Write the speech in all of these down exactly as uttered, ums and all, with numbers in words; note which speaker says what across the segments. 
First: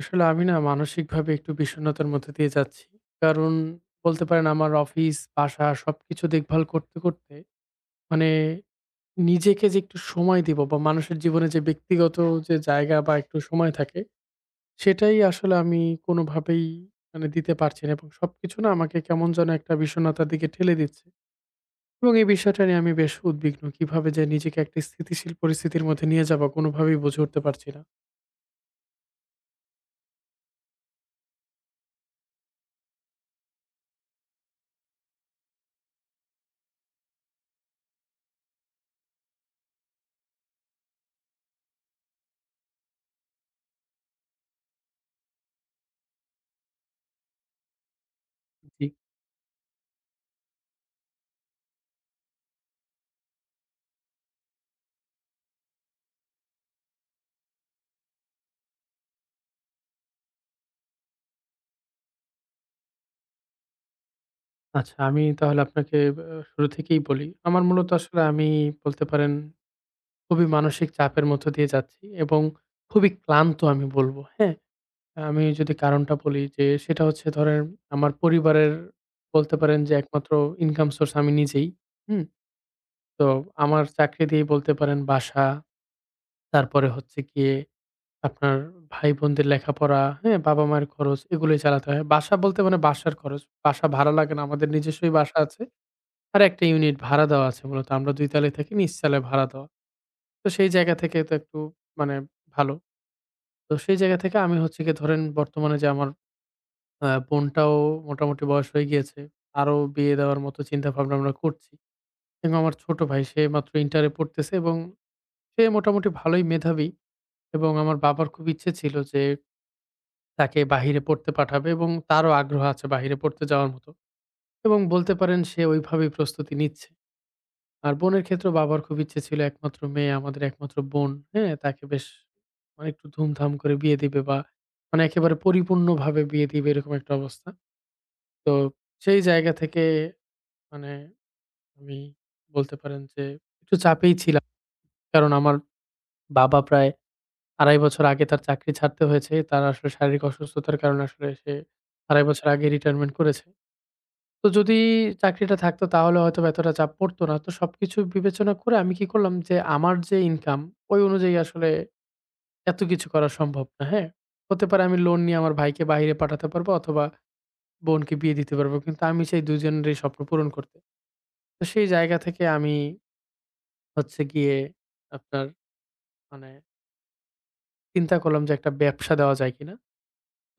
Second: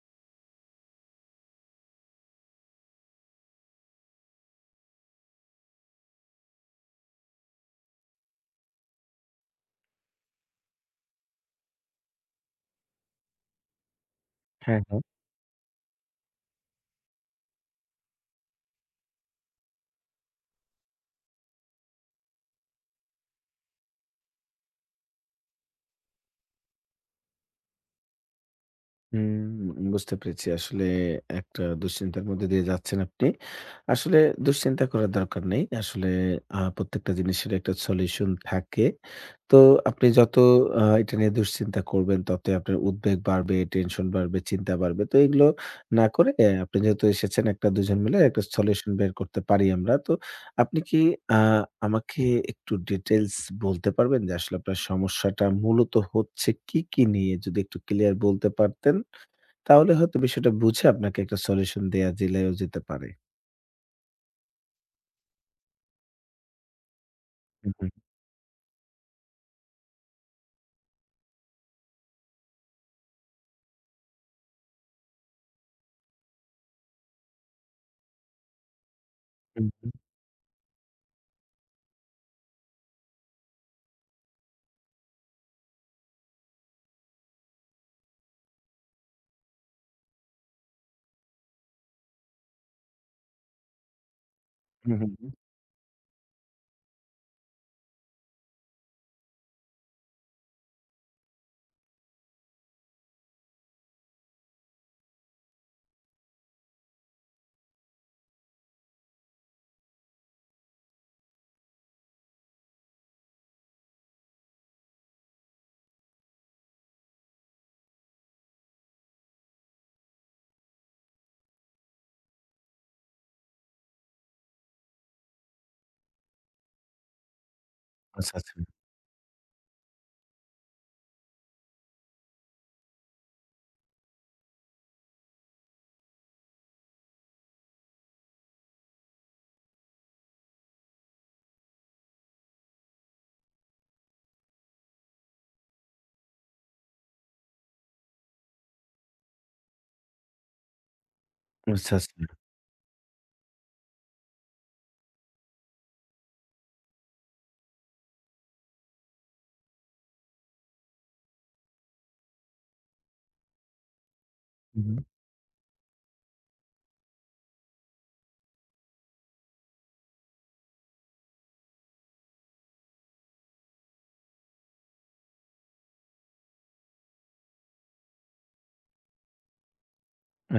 Speaker 1: আসলে আমি না মানসিকভাবে একটু বিষণ্ণতার মধ্যে দিয়ে যাচ্ছি। কারণ বলতে পারেন আমার অফিস, বাসা সবকিছু দেখভাল করতে, করতে মানে নিজেকে যে একটু সময় দিব বা মানুষের জীবনে যে ব্যক্তিগত যে জায়গা বা একটু সময় থাকে,
Speaker 2: হ্যাঁ, হ্যাঁ।
Speaker 1: সেটাই আসলে আমি কোনোভাবেই মানে দিতে পারছি না এবং সবকিছু না আমাকে কেমন যেন একটা বিষণ্ণতার দিকে ঠেলে দিচ্ছে। এবং এই বিষয়টা নিয়ে আমি বেশ উদ্বিগ্ন। কিভাবে যে নিজেকে একটা স্থিতিশীল পরিস্থিতির মধ্যে নিয়ে যাবো কোনোভাবেই বুঝে উঠতে পারছি না।
Speaker 2: হুম, বুঝতে পেরেছি। আসলে একটা দুশ্চিন্তার মধ্যে দিয়ে যাচ্ছেন আপনি। আসলে দুশ্চিন্তা করার দরকার নেই। আসলে আ প্রত্যেকটা জিনিসের একটা সলিউশন থাকে। তো আপনি যত আ এটা নিয়ে দুশ্চিন্তা করবেন, ততই আপনার উদ্বেগ বাড়বে, টেনশন বাড়বে, চিন্তা বাড়বে। তো এগুলো না করে আহ, আপনি যেহেতু এসেছেন একটা দুজন মিলে একটা
Speaker 1: জি।
Speaker 2: সলিউশন বের করতে পারি আমরা। তো আপনি কি আ আমাকে একটু ডিটেইলস বলতে পারবেন যে আসলে আপনার সমস্যাটা মূলত হচ্ছে কি, কি নিয়ে? যদি একটু ক্লিয়ার বলতে পারতেন তাহলে হয়তো বিষয়টা বুঝে আপনাকে একটা সলিউশন দেয়া জেলায়ও যেতে পারে।
Speaker 1: আচ্ছা, আমি তাহলে আপনাকে আ শুরু থেকেই বলি। আমার
Speaker 2: হুম,
Speaker 1: মূলত
Speaker 2: হুম,
Speaker 1: আসলে আমি বলতে পারেন খুবই মানসিক চাপের মধ্য দিয়ে যাচ্ছি এবং খুবই ক্লান্ত আমি বলব, হ্যাঁ? আমি যদি কারণটা বলি যে সেটা হচ্ছে ধরেন আমার পরিবারের বলতে
Speaker 2: হুম,
Speaker 1: পারেন যে একমাত্র ইনকাম সোর্স আমি নিজেই, হুম? তো আমার চাকরি দিয়েই বলতে পারেন বাসা, তারপরে হচ্ছে গিয়ে আপনার ভাই-বোনদের লেখাপড়া, হ্যাঁ? বাবা-মায়ের খরচ এগুলোই চালাতে হয়। বাসা বলতে মানে বাসার খরচ। বাসা ভাড়া লাগে না। আমাদের
Speaker 2: হুম, হুম,
Speaker 1: নিজস্বই
Speaker 2: হুম।
Speaker 1: বাসা আছে। আর একটা ইউনিট ভাড়া দেওয়া আছে মূলত। আমরা দুই তলায় থাকি, নিচ তলায় ভাড়া দেওয়া। তো সেই জায়গা থেকে তো একটু মানে ভালো। তো সেই জায়গা থেকে আমি হচ্ছে গিয়ে ধরেন বর্তমানে যে আমার আ বোনটাও মোটামুটি বয়স হয়ে গিয়েছে। তারও বিয়ে দেওয়ার মতো চিন্তাভাবনা আমরা করছি। এবং আমার ছোট ভাই সে মাত্র ইন্টার এ পড়তেছে এবং সে মোটামুটি ভালোই মেধাবী এবং আমার বাবার খুব ইচ্ছে ছিল যে তাকে বাহিরে পড়তে পাঠাবে এবং তারও আগ্রহ আছে বাহিরে পড়তে যাওয়ার মতো। এবং বলতে পারেন সে ওইভাবেই প্রস্তুতি নিচ্ছে। আর বোনের
Speaker 2: আচ্ছা,
Speaker 1: ক্ষেত্রেও
Speaker 2: আচ্ছা।
Speaker 1: বাবার খুব ইচ্ছে ছিল একমাত্র মেয়ে, আমাদের একমাত্র বোন। হ্যাঁ? তাকে বেশ মানে একটু ধুমধাম করে বিয়ে দিবে বা মানে একেবারে পরিপূর্ণভাবে বিয়ে দিবে এরকম একটা অবস্থা। তো সেই জায়গা থেকে মানে আমি বলতে পারেন যে একটু চাপেই ছিলাম। কারণ আমার বাবা প্রায় আড়াই বছর আগে তার চাকরি ছাড়তে হয়েছে। তার আসলে শারীরিক অসুস্থতার কারণে আসলে সে
Speaker 2: আচ্ছা,
Speaker 1: আড়াই
Speaker 2: আচ্ছা।
Speaker 1: বছর আগে রিটায়ারমেন্ট করেছে। তো যদি চাকরিটা থাকতো তাহলে হয়তোবা এতটা চাপ পড়তো না। তো সবকিছু বিবেচনা করে আমি কি করলাম যে আমার যে ইনকাম ওই অনুযায়ী আসলে এত কিছু করা সম্ভব না, হ্যাঁ? হতে
Speaker 2: হুম,
Speaker 1: পারে
Speaker 2: হুম।
Speaker 1: আমি লোন নিয়ে আমার ভাইকে বাহিরে পাঠাতে পারবো অথবা বোনকে বিয়ে দিতে পারবো। কিন্তু আমি চাই দুই জনেরই স্বপ্ন পূরণ করতে। তো সেই জায়গা থেকে আমি হচ্ছে গিয়ে আপনার মানে চিন্তা করলাম যে একটা ব্যবসা দেওয়া যায় কিনা?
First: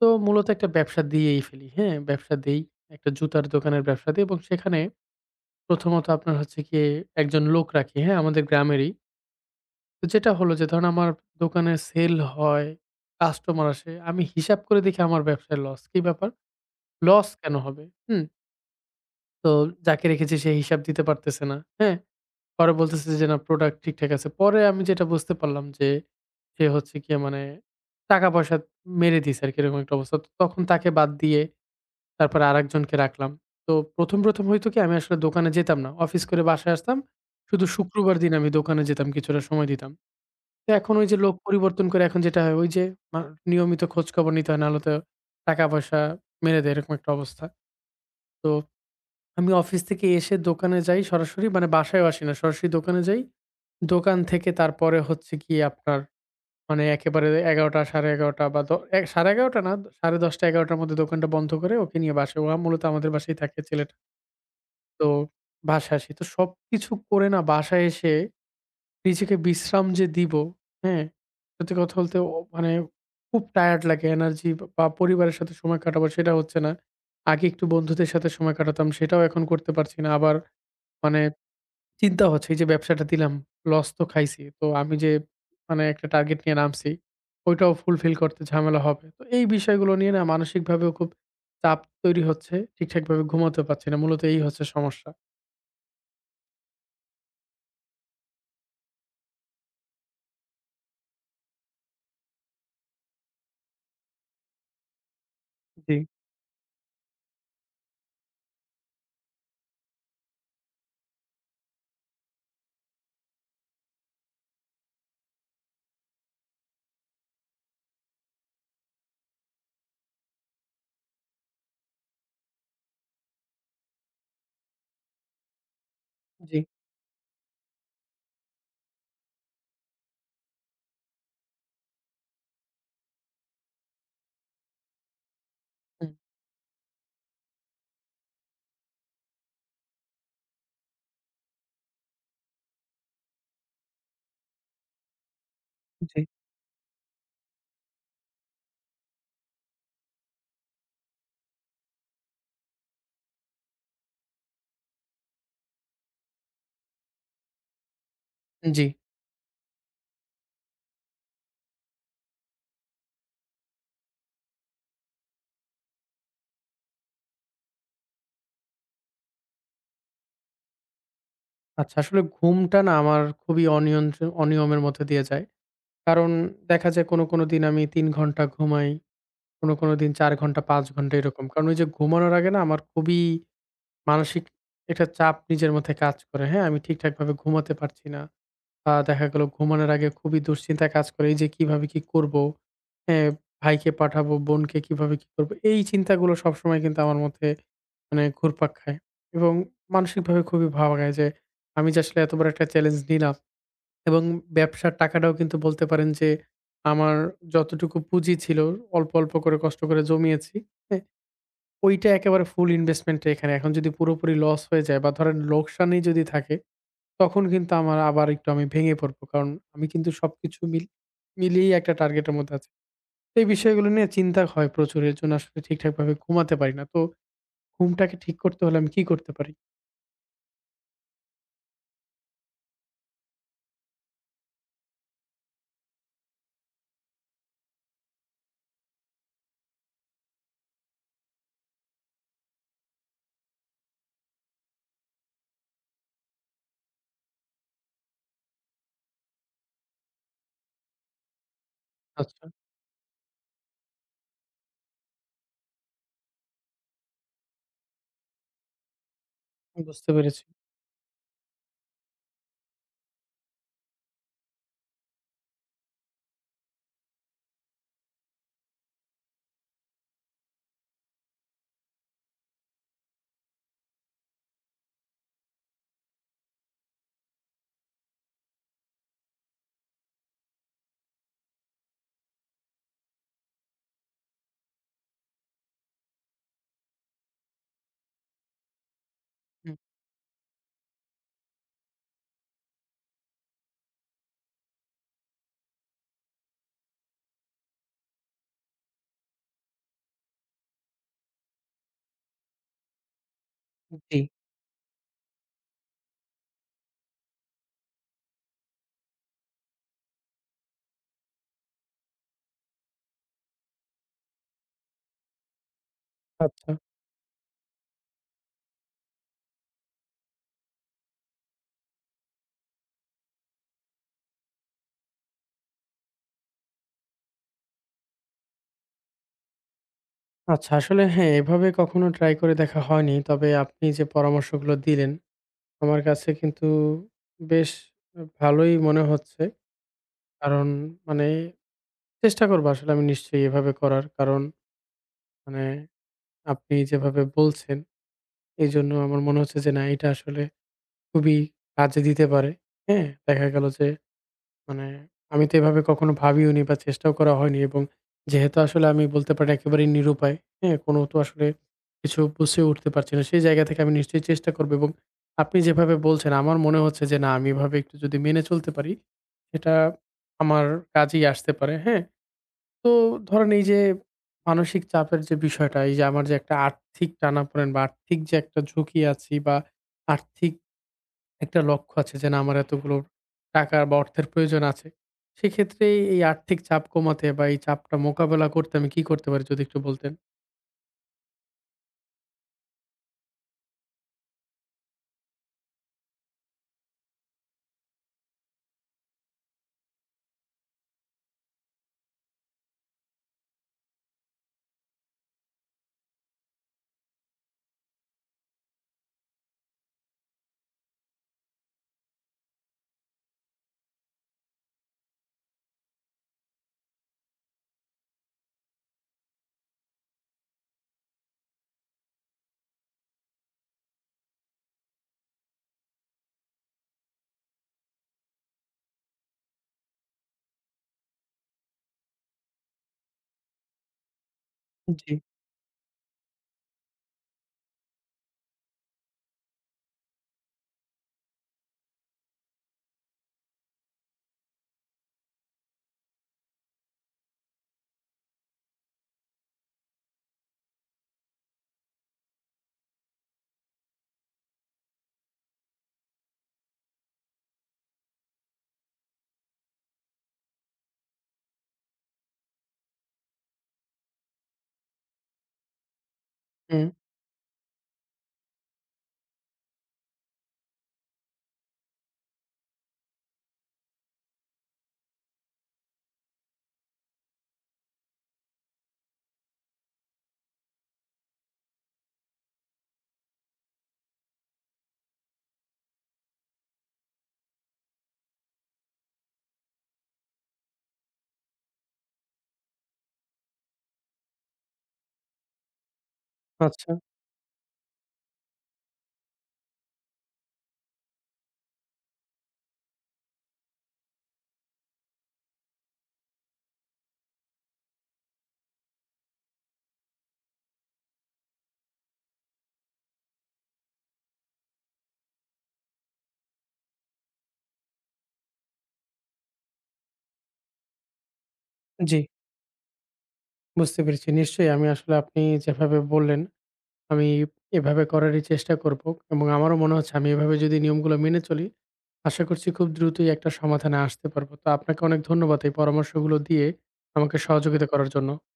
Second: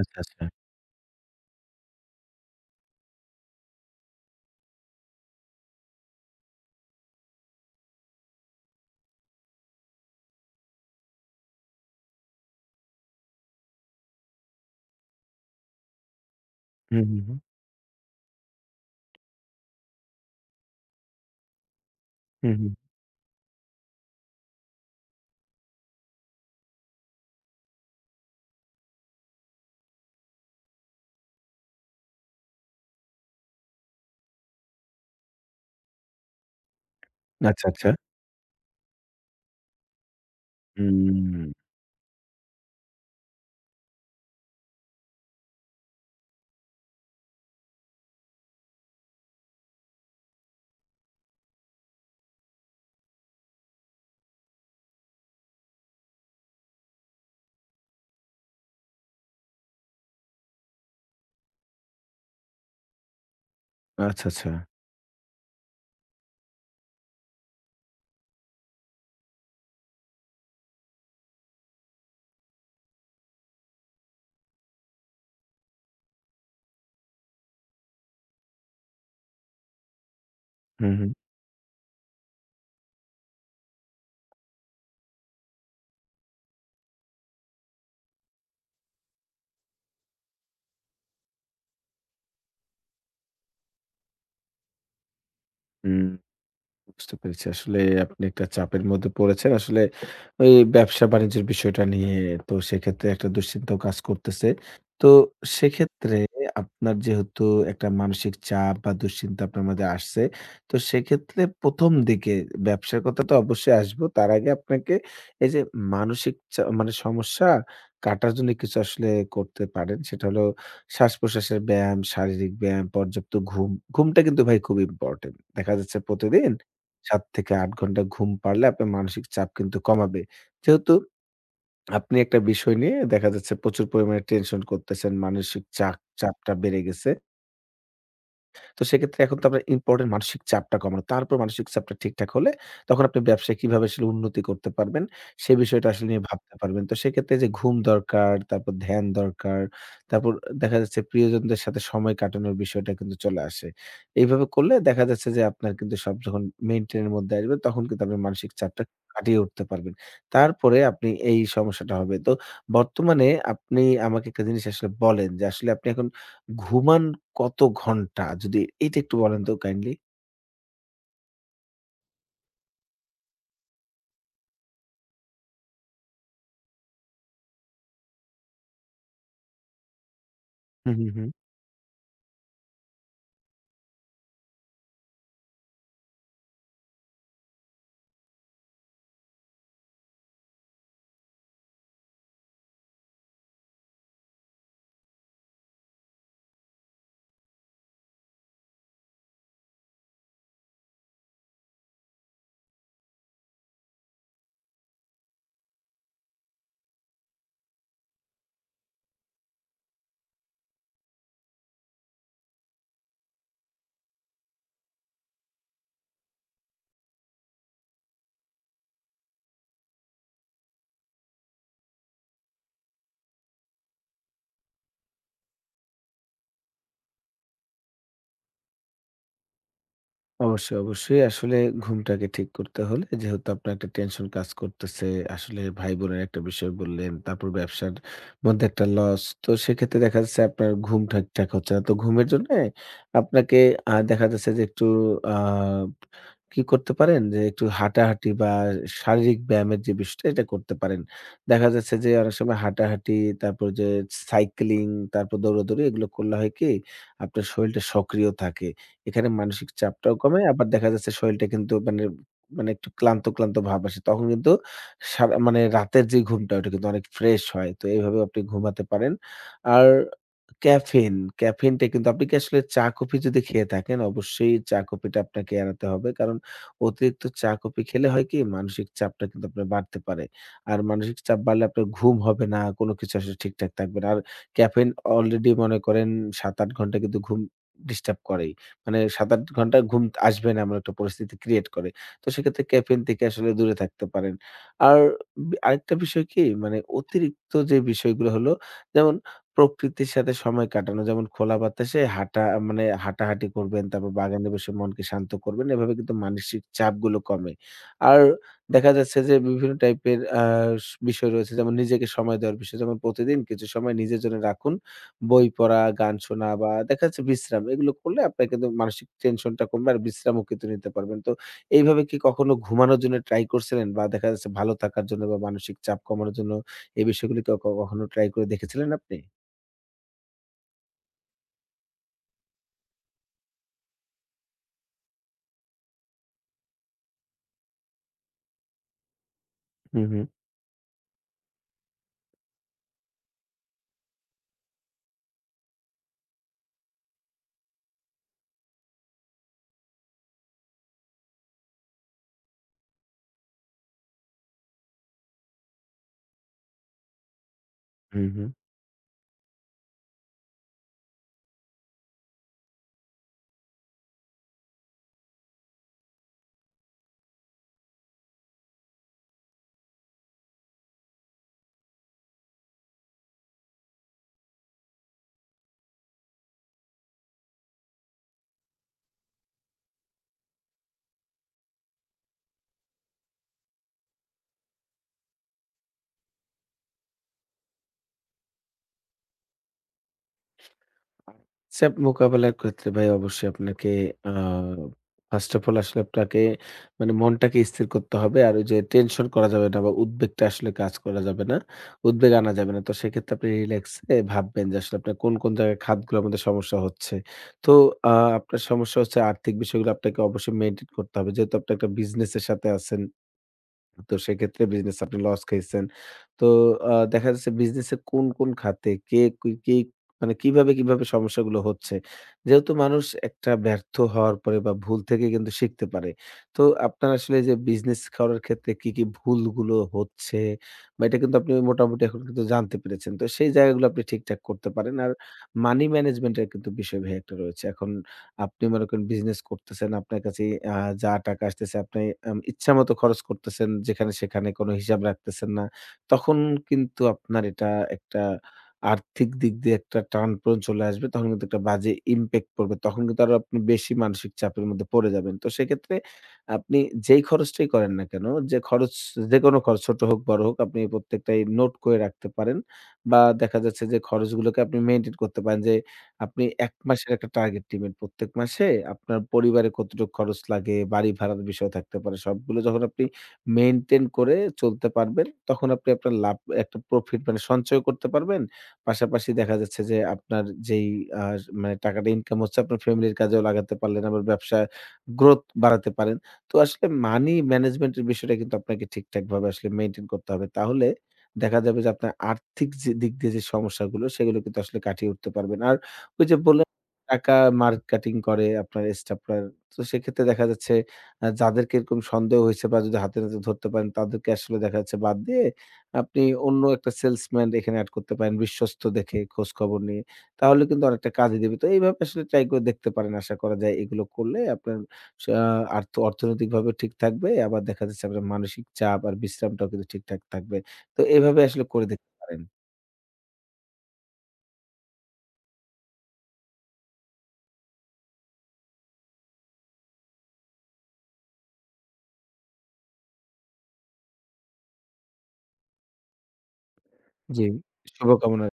Speaker 1: তো
Speaker 2: আচ্ছা।
Speaker 1: মূলত একটা ব্যবসা দিয়েই ফেলি, হ্যাঁ? ব্যবসা দেই। একটা জুতার দোকানের ব্যবসা দেই এবং সেখানে প্রথমত আপনার হচ্ছে গিয়ে একজন লোক রাখি, হ্যাঁ? আমাদের গ্রামেরই। তো যেটা হলো যে ধরেন আমার দোকানে সেল হয়, কাস্টমার আসে। আমি হিসাব করে দেখি আমার ব্যবসায় লস। কি ব্যাপার?
Speaker 2: হুম, হুম,
Speaker 1: লস
Speaker 2: হুম,
Speaker 1: কেন হবে? হুম? তো যাকে রেখেছি সে হিসাব দিতে পারতেছে না। হ্যাঁ?
Speaker 2: হুম, হুম।
Speaker 1: পরে বলতেছে যে না প্রোডাক্ট ঠিকঠাক আছে। পরে আমি যেটা বুঝতে পারলাম যে সে হচ্ছে গিয়ে মানে টাকা-পয়সা মেরে দিছে আরকি এরকম একটা অবস্থা। তো তখন তাকে বাদ দিয়ে তারপরে আরেকজনকে রাখলাম। তো ১ম, ১ম হইতো কি আমি আসলে দোকানে যেতাম না। অফিস করে বাসায় আসতাম। শুধু
Speaker 2: আচ্ছা, আচ্ছা।
Speaker 1: শুক্রবার দিন আমি দোকানে যেতাম, কিছুটা সময় দিতাম। তো এখন ওই যে লোক
Speaker 2: হুম।
Speaker 1: পরিবর্তন করে এখন যেটা হয় ওই যে মা নিয়মিত খোঁজখবর নিতে হয় নাহলে তো টাকা-পয়সা মেরে দেয় এরকম একটা অবস্থা। তো আমি অফিস থেকে এসে দোকানে যাই সরাসরি মানে বাসায়ও আসি না। সরাসরি দোকানে যাই। দোকান থেকে তারপরে হচ্ছে গিয়ে আপনার মানে একেবারে এগারোটা সাড়ে এগারো বা দ এ সাড়ে এগারো না সাড়ে দশ এগারোটা র মধ্যে দোকানটা বন্ধ করে ওকে নিয়ে বাসায়। ও মূলত আমাদের বাসায় থাকে ছেলেটা।
Speaker 2: আচ্ছা, আচ্ছা।
Speaker 1: তো বাসায় আসি। তো সবকিছু করে না বাসায় এসে নিজেকে বিশ্রাম যে দিব, হ্যাঁ? সত্যি কথা বলতে অ মানে খুব টায়ার্ড লাগে। এনার্জি বা বা পরিবারের সাথে সময় কাটাবো সেটা হচ্ছে না। আগে একটু বন্ধুদের সাথে সময় কাটাতাম সেটাও এখন করতে পারছি না। আবার
Speaker 2: হুম, হুম।
Speaker 1: মানে চিন্তা হচ্ছে এই যে ব্যবসাটা দিলাম, লস তো খাইছি। তো আমি যে মানে একটা টার্গেট নিয়ে নামছি, ওইটাও ফুলফিল করতে ঝামেলা হবে। তো এই বিষয়গুলো নিয়ে না মানসিকভাবেও খুব চাপ তৈরি হচ্ছে। ঠিকঠাকভাবে ঘুমাতে পারছি না। মূলত এই হচ্ছে সমস্যা।
Speaker 2: হুম। বুঝতে পেরেছি। আসলে আপনি একটা চাপের মধ্যে পড়েছেন। আসলে ওই ব্যবসা-বাণিজ্যের বিষয়টা নিয়ে, তো সেক্ষেত্রে একটা দুশ্চিন্তাও কাজ করতেছে। তো
Speaker 1: জি।
Speaker 2: সেক্ষেত্রে আপনার যেহেতু একটা মানসিক চাপ বা দুশ্চিন্তা আপনার মধ্যে আসছে, তো সেক্ষেত্রে প্রথম দিকে ব্যবসার কথা তো অবশ্যই আসবো। তার আগে আপনাকে এই যে মানসিক চা মানে সমস্যা কাটার জন্য কিছু আসলে করতে পারেন। সেটা হলো শ্বাস-প্রশ্বাসের ব্যায়াম, শারীরিক ব্যায়াম, পর্যাপ্ত ঘুম। ঘুমটা কিন্তু ভাই খুব ইম্পোর্টেন্ট। দেখা যাচ্ছে প্রতিদিন
Speaker 1: জি,
Speaker 2: সাত থেকে আট ঘন্টা ঘুম পারলে আপনার মানসিক চাপ কিন্তু কমাবে। যেহেতু আপনি একটা বিষয় নিয়ে দেখা যাচ্ছে প্রচুর পরিমাণে টেনশন করতেছেন, মানসিক চাপ
Speaker 1: হুম,
Speaker 2: চাপটা বেড়ে গেছে। তো সেক্ষেত্রে এখন তো আপনার ইম্পোর্টেন্ট মানসিক চাপটা কমানো। তারপর মানসিক চাপটা ঠিকঠাক হলে তখন আপনি ব্যবসায় কিভাবে আসলে উন্নতি করতে পারবেন, সে বিষয়টা আসলে
Speaker 1: জি,
Speaker 2: নিয়ে ভাবতে পারবেন। তো সেক্ষেত্রে যে ঘুম দরকার, তারপর ধ্যান দরকার, তারপর দেখা যাচ্ছে প্রিয়জনদের সাথে সময় কাটানোর বিষয়টা কিন্তু চলে আসে। এইভাবে করলে দেখা যাচ্ছে যে আপনার কিন্তু সব যখন মেইনটেইন এর মধ্যে আসবে তখন কিন্তু আপনার মানসিক চাপটা
Speaker 1: জি।
Speaker 2: কাটিয়ে উঠতে পারবেন। তারপরে আপনি এই সমস্যাটা হবে। তো বর্তমানে আপনি আমাকে একটা জিনিস আসলে বলেন যে আসলে আপনি এখন ঘুমান কত ঘন্টা? যদি এটা একটু বলেন তো কাইন্ডলি?
Speaker 1: আচ্ছা আসলে ঘুমটা না আমার খুবই অনিয়ন্ত্র অনিয়মের মধ্যে দিয়ে যায়। কারণ দেখা যায় কোনো, কোনো দিন আমি তিন ঘন্টা ঘুমাই, কোনো, কোনো দিন চার ঘন্টা পাঁচ
Speaker 2: হু, হু,
Speaker 1: ঘন্টা
Speaker 2: হু।
Speaker 1: এরকম। কারণ ওই যে ঘুমানোর আগে না আমার খুবই মানসিক একটা চাপ নিজের মধ্যে কাজ করে, হ্যাঁ? আমি ঠিকঠাকভাবে ঘুমাতে পারছি না। আ দেখা গেল ঘুমানোর আগে খুবই দুশ্চিন্তা কাজ করে এই যে কিভাবে কি করবো? হ্যাঁ, ভাইকে পাঠাবো, বোনকে কিভাবে কি করবো? এই চিন্তাগুলো সবসময় কিন্তু আমার মধ্যে মানে ঘুরপাক খায় এবং মানসিকভাবে খুবই ভাবায় যে আমি যে আসলে এত বড় একটা চ্যালেঞ্জ নিলাম এবং ব্যবসার টাকাটাও কিন্তু বলতে পারেন যে আমার যতটুকু পুঁজি ছিল অল্প অল্প করে কষ্ট করে জমিয়েছি হ্যাঁ, ওইটা একেবারে ফুল ইনভেস্টমেন্টটা এখানে এখন যদি পুরোপুরি লস হয়ে যায় বা ধরেন লোকসানই যদি থাকে তখন কিন্তু আমার আবার একটু আমি ভেঙে পড়বো কারণ আমি কিন্তু সবকিছু মিল মিলিয়েই একটা টার্গেটের মধ্যে আছি। তো এই বিষয়গুলো নিয়ে চিন্তা হয় প্রচুর এর জন্য আসলে ঠিকঠাকভাবে ঘুমাতে পারি না। তো ঘুমটাকে ঠিক করতে হলে আমি কি করতে পারি?
Speaker 2: অবশ্যই, অবশ্যই। আসলে ঘুমটাকে ঠিক করতে হলে যেহেতু আপনার একটা টেনশন কাজ করতেছে, আসলে ভাই-বোনের একটা বিষয় বললেন, তারপর ব্যবসার মধ্যে একটা লস। তো সেক্ষেত্রে দেখা যাচ্ছে আপনার ঘুম ঠিকঠাক হচ্ছে না। তো ঘুমের জন্যে আপনাকে আ দেখা যাচ্ছে যে একটু আ কি করতে পারেন যে একটু হাঁটাহাঁটি বা শারীরিক ব্যায়ামের যে বিষয়টা এটা করতে পারেন। দেখা যাচ্ছে যে অনেক
Speaker 1: আচ্ছা,
Speaker 2: সময় হাঁটাহাঁটি, তারপর যে সাইক্লিং, তারপর দৌড়াদৌড়ি, এগুলো করলে হয় কি আপনার শরীরটা সক্রিয় থাকে। এখানে মানসিক
Speaker 1: বুঝতে
Speaker 2: চাপটাও কমে,
Speaker 1: পেরেছি।
Speaker 2: আবার দেখা যাচ্ছে শরীরটা কিন্তু মানে মানে একটু ক্লান্ত, ক্লান্ত ভাব আসে। তখন কিন্তু সারা মানে রাতের যে ঘুমটা ওটা কিন্তু অনেক ফ্রেশ হয়। তো এভাবেও আপনি ঘুমাতে পারেন। আর ক্যাফেইন, ক্যাফেইনটা কিন্তু আপনি কি আসলে চা-কফি যদি খেয়ে থাকেন, অবশ্যই চা-কফিটা আপনাকে এড়াতে হবে। কারণ অতিরিক্ত চা-কফি খেলে হয় কি? মানসিক চাপটা কিন্তু আপনার বাড়তে পারে। আর মানসিক চাপ বাড়লে আপনার ঘুম হবে না, কোনো কিছু আসলে ঠিকঠাক থাকবে না। আর ক্যাফেইন অলরেডি মনে করেন সাত আট ঘন্টা কিন্তু ঘুম ডিস্টার্ব করেই। মানে সাত আট
Speaker 1: হুম,
Speaker 2: ঘন্টা ঘুম আসবে না এমন একটা পরিস্থিতি ক্রিয়েট করে। তো সেক্ষেত্রে ক্যাফেইন থেকে আসলে দূরে থাকতে পারেন। আর বি আরেকটা বিষয় কি? মানে অতিরিক্ত যে বিষয়গুলো হলো, যেমন প্রকৃতির সাথে সময় কাটানো, যেমন খোলা বাতাসে হাঁটা মানে হাঁটাহাঁটি করবেন,
Speaker 1: হুম,
Speaker 2: তারপর
Speaker 1: জি।
Speaker 2: বাগানে বসে মনকে শান্ত করবেন। এভাবে কিন্তু মানসিক চাপগুলো কমে। আর দেখা যাচ্ছে যে বিভিন্ন টাইপের আ স বিষয় রয়েছে, যেমন নিজেকে সময় দেওয়ার বিষয়। যেমন প্রতিদিন কিছু সময় নিজের জন্য রাখুন। বই পড়া, গান শোনা বা
Speaker 1: আচ্ছা,
Speaker 2: দেখা যাচ্ছে বিশ্রাম। এগুলো করলে আপনার কিন্তু মানসিক টেনশনটা কমবে আর বিশ্রামও কিন্তু নিতে পারবেন। তো এইভাবে কি কখনো ঘুমানোর জন্য ট্রাই করছিলেন? বা দেখা যাচ্ছে ভালো থাকার জন্য বা মানসিক চাপ কমানোর জন্য এই বিষয়গুলি ক ক কখনো ট্রাই করে দেখেছিলেন আপনি?
Speaker 1: আচ্ছা। আসলে হ্যাঁ, এভাবে কখনো ট্রাই করে দেখা হয়নি। তবে আপনি যে পরামর্শগুলো দিলেন, আমার কাছে কিন্তু বেশ ভালোই মনে হচ্ছে।
Speaker 2: হুম, হুম,
Speaker 1: কারণ মানে চেষ্টা করবো আসলে আমি নিশ্চয়ই এভাবে করার। কারণ মানে আপনি যেভাবে বলছেন, এইজন্য আমার মনে হচ্ছে যে না এটা আসলে খুবই কাজে দিতে পারে। হ্যাঁ? দেখা গেল যে মানে আমি তো এভাবে কখনো ভাবিওনি বা চেষ্টাও করা হয়নি এবং
Speaker 2: হুম, হুম।
Speaker 1: যেহেতু আসলে আমি বলতে পারি একেবারেই নিরুপায়, হ্যাঁ? কোনো তো আসলে কিছু বুঝে উঠতে পারছি না। সেই জায়গা থেকে আমি নিশ্চয়ই চেষ্টা করব এবং আপনি যেভাবে বলছেন আমার মনে হচ্ছে যে না আমি এভাবে একটু যদি মেনে চলতে পারি, এটা আমার কাজেই আসতে পারে, হ্যাঁ? তো ধরেন এই যে মানসিক চাপের যে বিষয়টা, এই যে আমার যে একটা আর্থিক টানাপোড়েন বা আর্থিক যে একটা ঝুঁকি আছি বা আর্থিক একটা লক্ষ্য আছে যে না আমার এতগুলো টাকা বা অর্থের প্রয়োজন আছে। সেক্ষেত্রে এই আর্থিক চাপ কমাতে বা এই চাপটা মোকাবেলা করতে আমি কি করতে পারি যদি একটু বলতেন?
Speaker 2: চাপ মোকাবেলার ক্ষেত্রে ভাই অবশ্যই আপনাকে আ ফার্স্ট অফ অল আসলে আপনাকে মানে মনটাকে স্থির করতে হবে। আর ওই যে টেনশন করা যাবে না বা উদ্বেগটা আসলে কাজ করা যাবে না। উদ্বেগ আনা যাবে না। তো সেক্ষেত্রে আপনি রিল্যাক্স এ ভাববেন যে আসলে আপনার কোন, কোন জায়গায় খাতগুলোর মধ্যে সমস্যা হচ্ছে। তো আ আপনার সমস্যা হচ্ছে আর্থিক বিষয়গুলো আপনাকে অবশ্যই মেইনটেইন করতে হবে। যেহেতু আপনি একটা বিজনেস এর সাথে আছেন। তো সেক্ষেত্রে বিজনেস আপনি লস খাইছেন। তো আ দেখা যাচ্ছে বিজনেসের কোন, কোন খাতে কে কি কি মানে কিভাবে, কিভাবে সমস্যাগুলো হচ্ছে? যেহেতু মানুষ একটা ব্যর্থ হওয়ার পরে বা ভুল থেকে কিন্তু শিখতে পারে। তো আপনার আসলে যে বিজনেস করার ক্ষেত্রে কি, কি ভুলগুলো হচ্ছে বা এটা কিন্তু আপনি মোটামুটি এখন কিন্তু জানতে পেরেছেন। তো সেই জায়গাগুলো আপনি ঠিকঠাক করতে পারেন। আর
Speaker 1: জি।
Speaker 2: মানি ম্যানেজমেন্ট এর কিন্তু বিষয় ভাই একটা রয়েছে। এখন আপনি মনে করেন বিজনেস করতেছেন। আপনার কাছে আ যা টাকা আসতেছে, আপনি আম ইচ্ছামতো খরচ করতেছেন। যেখানে সেখানে কোনো হিসাব রাখতেছেন না। তখন কিন্তু আপনার এটা একটা আর্থিক দিক দিয়ে একটা টানাপোড়েন চলে আসবে। তখন কিন্তু একটা বাজে ইমপ্যাক্ট পড়বে। তখন কিন্তু আরো আপনি বেশি মানসিক চাপের মধ্যে পড়ে যাবেন। তো সেক্ষেত্রে আপনি যেই খরচটাই করেন না কেন, যে খরচ যেকোনো খরচ ছোট হোক, বড় হোক, আপনি প্রত্যেকটাই নোট করে রাখতে পারেন। বা দেখা যাচ্ছে যে খরচগুলোকে আপনি মেইনটেইন করতে পারেন যে আপনি এক
Speaker 1: হুম,
Speaker 2: মাসের একটা টার্গেট নিবেন। প্রত্যেক মাসে আপনার পরিবারে কতটুকু খরচ লাগে, বাড়ি ভাড়ার বিষয় থাকতে পারে। সবগুলো যখন আপনি মেইনটেইন করে চলতে পারবেন, তখন আপনি আপনার লাভ, একটা প্রফিট মানে সঞ্চয় করতে পারবেন। পাশাপাশি দেখা যাচ্ছে যে আপনার যেই আ মানে টাকাটা ইনকাম হচ্ছে আপনার ফ্যামিলির কাজেও লাগাতে পারলেন, আবার ব্যবসা গ্রোথ বাড়াতে পারেন। তো আসলে মানি ম্যানেজমেন্ট এর বিষয়টা কিন্তু আপনাকে ঠিকঠাকভাবে আসলে মেইনটেইন করতে হবে। তাহলে দেখা যাবে যে আপনার আর্থিক যে দিক দিয়ে যে সমস্যাগুলো সেগুলো কিন্তু আসলে কাটিয়ে উঠতে পারবেন। আর ওই যে বললেন
Speaker 1: আচ্ছা।
Speaker 2: টাকা মার্কেটিং করে আপনার স্টাফরা। তো সেক্ষেত্রে দেখা যাচ্ছে আ যাদেরকে এরকম সন্দেহ হইছে বা যদি হাতে নাতে ধরতে পারেন তাদেরকে আসলে দেখা যাচ্ছে বাদ দিয়ে আপনি অন্য একটা সেলসম্যান এখানে এড করতে পারেন বিশ্বস্ত দেখে খোঁজ খবর নিয়ে। তাহলে কিন্তু অনেকটা কাজে দিবে। তো এইভাবে আসলে ট্রাই করে দেখতে পারেন। আশা করা যায় এগুলো করলে আপনার সা আর্থ অর্থনৈতিকভাবে ঠিক থাকবে। আবার দেখা যাচ্ছে আপনার মানসিক চাপ আর বিশ্রামটাও কিন্তু ঠিকঠাক থাকবে। তো এভাবে আসলে করে দেখতে
Speaker 1: জি,
Speaker 2: পারেন।
Speaker 1: বুঝতে পেরেছি। নিশ্চয়ই আমি আসলে আপনি যেভাবে বললেন আমি এভাবে করারই চেষ্টা করব এবং আমারও মনে হচ্ছে আমি এভাবে যদি নিয়মগুলো মেনে চলি, আশা করছি খুব দ্রুতই একটা সমাধানে আসতে পারব। তো আপনাকে অনেক ধন্যবাদ এই পরামর্শগুলো দিয়ে আমাকে
Speaker 2: জি,
Speaker 1: সহযোগিতা করার জন্য।
Speaker 2: শুভকামনা